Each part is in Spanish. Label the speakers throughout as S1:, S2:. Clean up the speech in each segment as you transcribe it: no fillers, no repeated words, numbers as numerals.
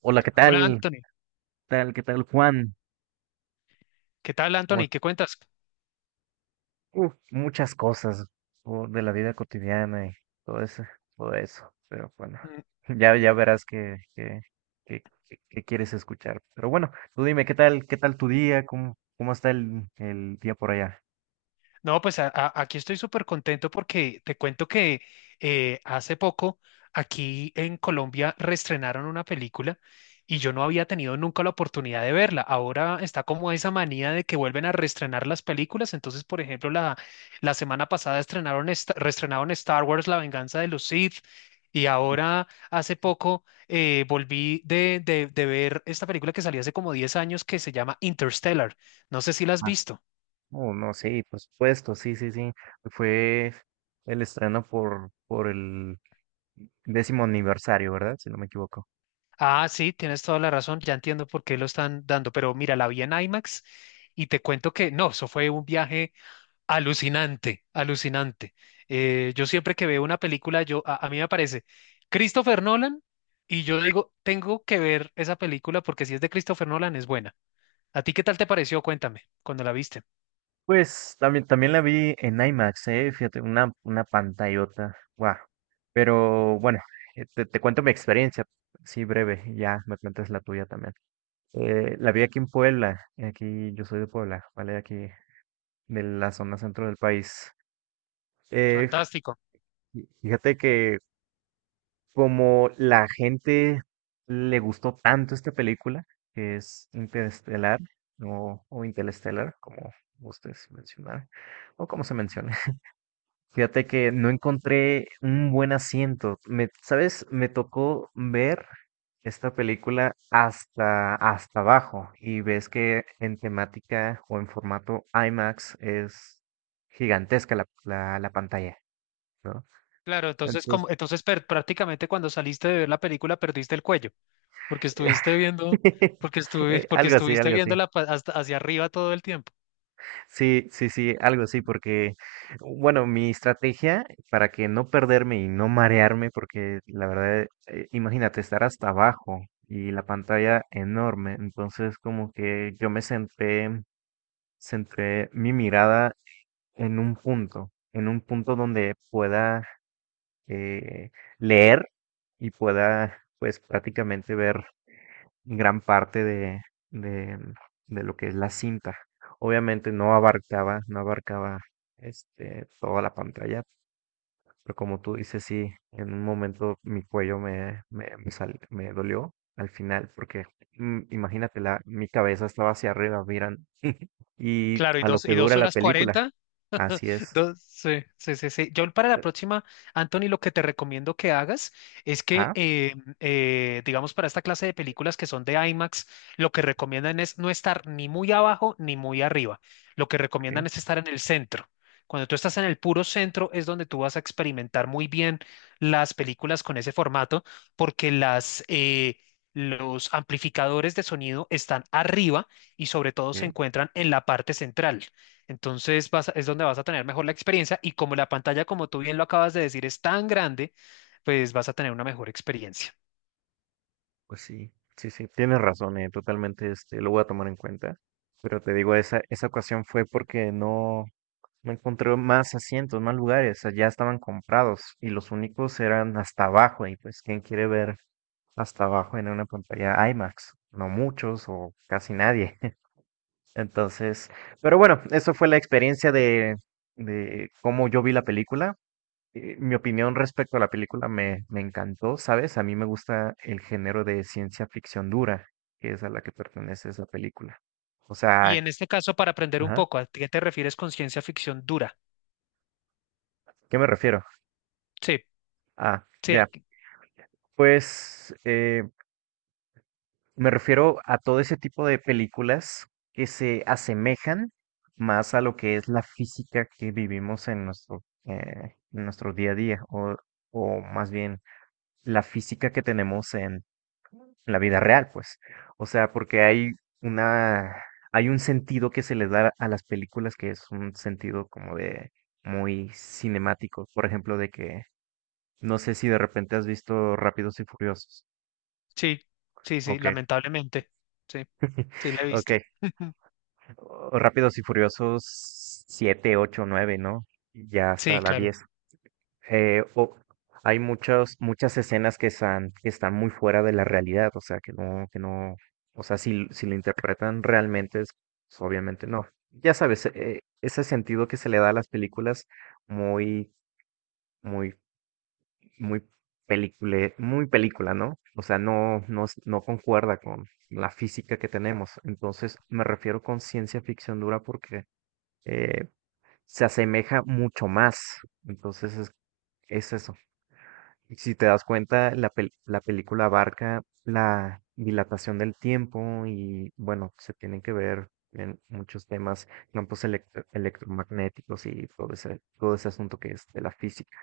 S1: Hola, ¿qué
S2: Hola
S1: tal?
S2: Anthony,
S1: ¿Qué tal? ¿Qué tal, Juan?
S2: ¿qué tal
S1: ¿Cómo es-
S2: Anthony? ¿Qué cuentas?
S1: Uf, muchas cosas o de la vida cotidiana y todo eso, todo eso. Pero bueno, ya, ya verás que quieres escuchar. Pero bueno, tú dime, ¿qué tal? ¿Qué tal tu día? ¿Cómo está el día por allá?
S2: No, pues aquí estoy súper contento porque te cuento que hace poco aquí en Colombia reestrenaron una película y yo no había tenido nunca la oportunidad de verla. Ahora está como esa manía de que vuelven a reestrenar las películas. Entonces, por ejemplo, la semana pasada reestrenaron Star Wars, La venganza de los Sith. Y ahora, hace poco, volví de ver esta película que salió hace como 10 años que se llama Interstellar. No sé si la has
S1: Ah,
S2: visto.
S1: oh, no, sí, por supuesto, sí, sí, sí. Fue el estreno por el 10.º aniversario, ¿verdad? Si no me equivoco.
S2: Ah, sí, tienes toda la razón, ya entiendo por qué lo están dando, pero mira, la vi en IMAX y te cuento que no, eso fue un viaje alucinante, alucinante. Yo siempre que veo una película, yo a mí me aparece Christopher Nolan y yo digo, tengo que ver esa película porque si es de Christopher Nolan es buena. ¿A ti qué tal te pareció? Cuéntame, cuando la viste.
S1: Pues también, también la vi en IMAX, fíjate, una pantallota, guau. Pero bueno, te cuento mi experiencia, sí, breve, y ya me cuentas la tuya también. La vi aquí en Puebla, aquí yo soy de Puebla, ¿vale? Aquí de la zona centro del país. Eh,
S2: Fantástico.
S1: Fíjate que como la gente le gustó tanto esta película, que es Interestelar, o Interestelar, como ustedes mencionaron, o como se menciona. Fíjate que no encontré un buen asiento. Me, ¿sabes? Me tocó ver esta película hasta abajo y ves que en temática o en formato IMAX es gigantesca la pantalla, ¿no?
S2: Claro,
S1: Entonces,
S2: prácticamente cuando saliste de ver la película perdiste el cuello. Porque estuviste viendo, porque
S1: algo así,
S2: estuviste
S1: algo así.
S2: hasta hacia arriba todo el tiempo.
S1: Sí, sí, sí, algo así, porque, bueno, mi estrategia para que no perderme y no marearme, porque la verdad, imagínate estar hasta abajo y la pantalla enorme, entonces como que yo me centré, centré mi mirada en un punto donde pueda eh, leer y pueda, pues, prácticamente ver gran parte de, de lo que es la cinta. Obviamente no abarcaba toda la pantalla, pero como tú dices, sí, en un momento mi cuello me dolió al final, porque imagínate, mi cabeza estaba hacia arriba, miran, y
S2: Claro,
S1: a lo que
S2: y dos
S1: dura la
S2: horas
S1: película,
S2: cuarenta
S1: así es.
S2: No, sí, sí, sí, sí. Yo para la
S1: Eh,
S2: próxima, Anthony, lo que te recomiendo que hagas es que,
S1: Ah,
S2: eh, eh, digamos, para esta clase de películas que son de IMAX, lo que recomiendan es no estar ni muy abajo ni muy arriba. Lo que recomiendan
S1: ok,
S2: es estar en el centro. Cuando tú estás en el puro centro es donde tú vas a experimentar muy bien las películas con ese formato, porque los amplificadores de sonido están arriba y sobre todo se
S1: ok,
S2: encuentran en la parte central. Entonces es donde vas a tener mejor la experiencia y como la pantalla, como tú bien lo acabas de decir, es tan grande, pues vas a tener una mejor experiencia.
S1: pues sí, sí, sí, tienes razón, totalmente, lo voy a tomar en cuenta. Pero te digo, esa ocasión fue porque no, me encontré más asientos, más lugares, allá estaban comprados y los únicos eran hasta abajo y pues quién quiere ver hasta abajo en una pantalla IMAX, no muchos o casi nadie. Entonces, pero bueno, eso fue la experiencia de cómo yo vi la película. Mi opinión respecto a la película me encantó, ¿sabes? A mí me gusta el género de ciencia ficción dura, que es a la que pertenece esa película. O
S2: Y
S1: sea,
S2: en este caso, para aprender un
S1: ajá,
S2: poco, ¿a qué te refieres con ciencia ficción dura?
S1: ¿qué me refiero?
S2: Sí,
S1: Ah,
S2: sí,
S1: ya, pues, me refiero a todo ese tipo de películas que se asemejan más a lo que es la física que vivimos en en nuestro día a día, o más bien la física que tenemos en la vida real, pues. O sea, porque hay una, hay un sentido que se les da a las películas que es un sentido como de muy cinemático. Por ejemplo, de que no sé si de repente has visto Rápidos y Furiosos.
S2: sí, sí, sí,
S1: Ok,
S2: lamentablemente. Sí, sí, la he
S1: ok.
S2: visto.
S1: O Rápidos y Furiosos 7, 8, 9, ¿no? Y ya
S2: Sí,
S1: hasta la
S2: claro.
S1: 10. Eh, o- Hay muchas, muchas escenas que están muy fuera de la realidad, o sea, que no, o sea, si lo interpretan realmente, pues, obviamente no. Ya sabes, ese sentido que se le da a las películas muy, muy, muy muy película, ¿no? O sea, no, no, no concuerda con la física que tenemos. Entonces, me refiero con ciencia ficción dura porque eh, se asemeja mucho más. Entonces es eso. Y si te das cuenta, la película abarca la dilatación del tiempo y bueno, se tienen que ver en muchos temas, campos electromagnéticos y todo ese asunto que es de la física.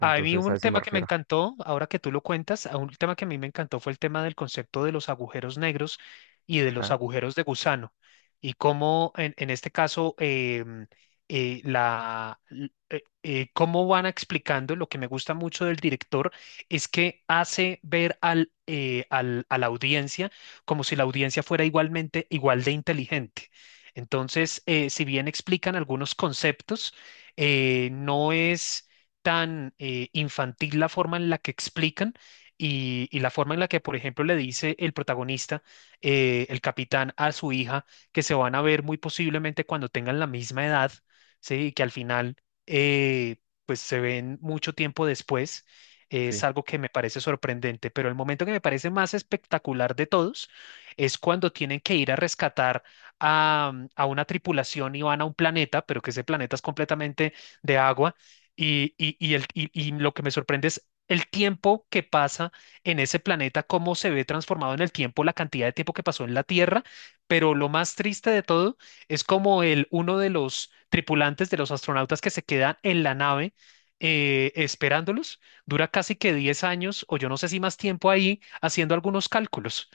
S2: A mí
S1: a
S2: un
S1: eso me
S2: tema que me
S1: refiero.
S2: encantó, ahora que tú lo cuentas, a un tema que a mí me encantó fue el tema del concepto de los agujeros negros y de los
S1: Ajá,
S2: agujeros de gusano. Y cómo en este caso, la, cómo van explicando, lo que me gusta mucho del director es que hace ver a la audiencia como si la audiencia fuera igualmente igual de inteligente. Entonces, si bien explican algunos conceptos, no es tan infantil la forma en la que explican y la forma en la que, por ejemplo, le dice el protagonista, el capitán, a su hija, que se van a ver muy posiblemente cuando tengan la misma edad, ¿sí? Y que al final, eh, pues se ven mucho tiempo después. Es
S1: sí,
S2: algo que me parece sorprendente, pero el momento que me parece más espectacular de todos es cuando tienen que ir a rescatar a una tripulación y van a un planeta, pero que ese planeta es completamente de agua y lo que me sorprende es el tiempo que pasa en ese planeta, cómo se ve transformado en el tiempo, la cantidad de tiempo que pasó en la Tierra, pero lo más triste de todo es como el, uno de los tripulantes de los astronautas que se quedan en la nave esperándolos, dura casi que 10 años o yo no sé si más tiempo ahí haciendo algunos cálculos.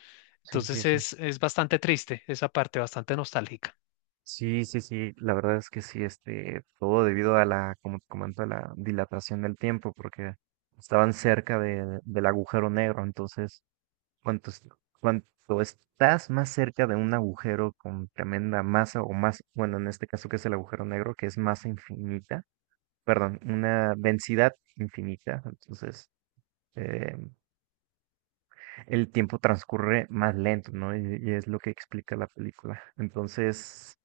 S1: sí, sí,
S2: Entonces
S1: sí.
S2: es bastante triste esa parte, bastante nostálgica.
S1: Sí, sí, sí, la verdad es que sí, todo debido a la, como te comento, a la dilatación del tiempo, porque estaban cerca del agujero negro, entonces Cuantos- Cuanto estás más cerca de un agujero con tremenda masa o más, bueno, en este caso que es el agujero negro, que es masa infinita, perdón, una densidad infinita, entonces eh, el tiempo transcurre más lento, ¿no? Y es lo que explica la película. Entonces,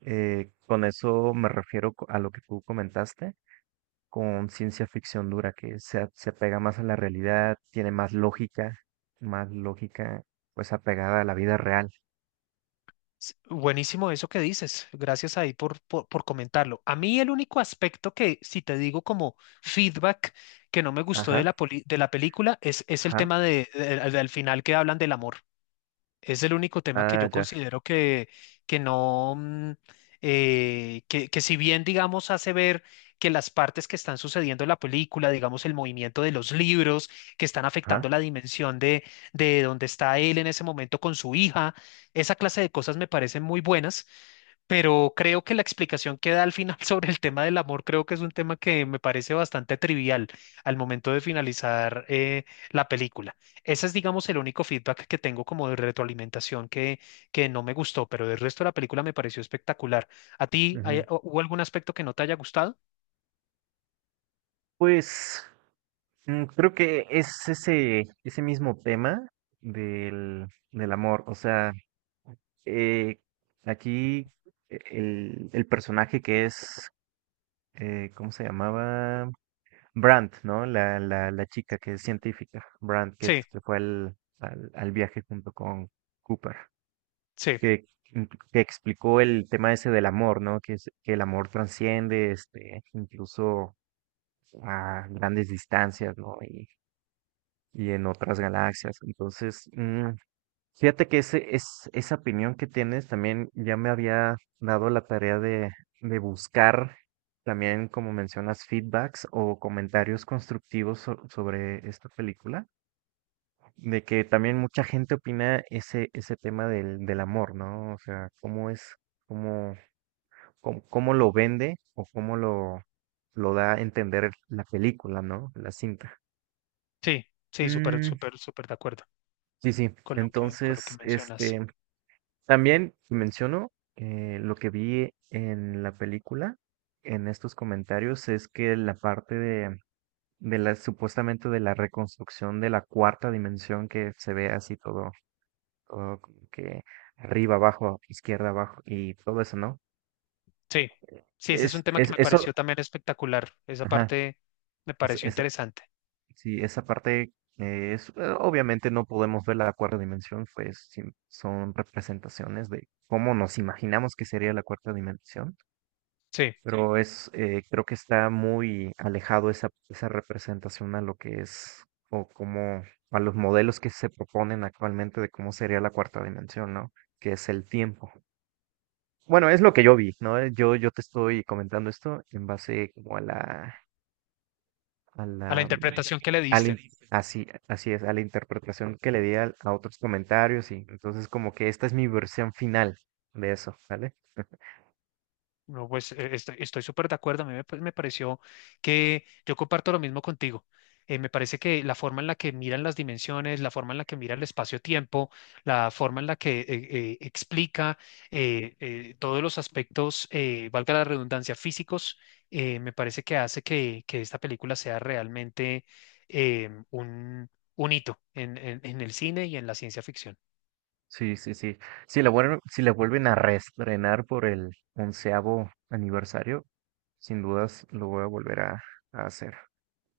S1: con eso me refiero a lo que tú comentaste, con ciencia ficción dura, que se apega más a la realidad, tiene más lógica, pues apegada a la vida real.
S2: Buenísimo eso que dices. Gracias ahí por comentarlo. A mí el único aspecto que, si te digo como feedback que no me gustó de
S1: Ajá,
S2: de la película, es el
S1: ajá,
S2: tema de, del final que hablan del amor. Es el único tema que
S1: ah,
S2: yo
S1: ya,
S2: considero que no, que si bien, digamos, hace ver que las partes que están sucediendo en la película, digamos, el movimiento de los libros, que están afectando
S1: ajá.
S2: la dimensión de donde está él en ese momento con su hija, esa clase de cosas me parecen muy buenas, pero creo que la explicación que da al final sobre el tema del amor, creo que es un tema que me parece bastante trivial al momento de finalizar la película. Ese es, digamos, el único feedback que tengo como de retroalimentación que no me gustó, pero del resto de la película me pareció espectacular. ¿A ti
S1: Ujú.
S2: hubo algún aspecto que no te haya gustado?
S1: Pues creo que es ese mismo tema del amor. O sea, eh, aquí el personaje que es, ¿cómo se llamaba? Brandt, ¿no? La chica que es científica, Brandt, que
S2: Sí,
S1: se fue al viaje junto con Cooper,
S2: sí,
S1: que, mm, que explicó el tema ese del amor, ¿no? Que el amor trasciende, incluso a grandes distancias, ¿no? Y en otras galaxias. Entonces, fíjate que esa opinión que tienes también ya me había dado la tarea de buscar también, como mencionas, feedbacks o comentarios constructivos sobre esta película, de que también mucha gente opina ese tema del amor, ¿no? O sea, cómo es, cómo, cómo lo vende o cómo lo da a entender la película, ¿no? La cinta.
S2: sí, sí, súper,
S1: Mm.
S2: súper, súper de acuerdo
S1: Sí, sí.
S2: con lo que
S1: Entonces,
S2: mencionas.
S1: también menciono lo que vi en la película, en estos comentarios, es que la parte de la, supuestamente de la reconstrucción de la cuarta dimensión que se ve así todo, todo como que arriba, abajo, izquierda, abajo y todo eso, ¿no?
S2: Sí, sí, ese es un
S1: Es,
S2: tema que
S1: es,
S2: me pareció
S1: eso,
S2: también espectacular. Esa
S1: ajá,
S2: parte me
S1: es-
S2: pareció
S1: es-
S2: interesante.
S1: Sí, esa parte obviamente no podemos ver la cuarta dimensión, pues son representaciones de cómo nos imaginamos que sería la cuarta dimensión. Sí.
S2: Sí,
S1: Pero creo que está muy alejado esa representación a lo que es o como a los modelos que se proponen actualmente de cómo sería la cuarta dimensión, ¿no? Que es el tiempo. Bueno, es lo que yo vi, ¿no? Yo te estoy comentando esto en base como a la a
S2: a la
S1: la, a la mm,
S2: interpretación que le
S1: interpretación al que le in-
S2: diste.
S1: diste. Así, así es, a la interpretación que le di a otros comentarios y entonces como que esta es mi versión final de eso, ¿vale?
S2: No, pues estoy, estoy súper de acuerdo. A mí me, pues, me pareció que yo comparto lo mismo contigo. Me parece que la forma en la que miran las dimensiones, la forma en la que mira el espacio-tiempo, la forma en la que explica todos los aspectos, valga la redundancia, físicos, me parece que hace que esta película sea realmente eh, un, un hito en, en el cine y en la ciencia ficción.
S1: Sí, sí, sí. Si la vuelven a reestrenar por el 11.º aniversario, sin dudas lo voy a volver a hacer.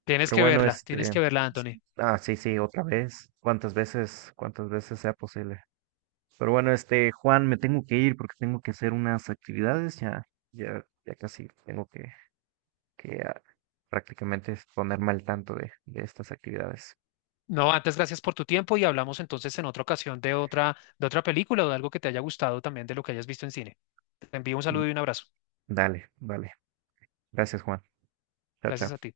S1: Pero bueno,
S2: Tienes que verla, Anthony.
S1: ah, sí, sí, otra vez, cuántas veces sea posible. Pero bueno, Juan, me tengo que ir porque tengo que hacer unas actividades, ya, ya, ya casi tengo que prácticamente es ponerme al tanto de estas actividades.
S2: No, antes gracias por tu tiempo y hablamos entonces en otra ocasión de otra película o de algo que te haya gustado también de lo que hayas visto en cine. Te envío un
S1: Mm.
S2: saludo y un abrazo.
S1: Dale, vale. Gracias, Juan. Chao,
S2: Gracias
S1: chao.
S2: a ti.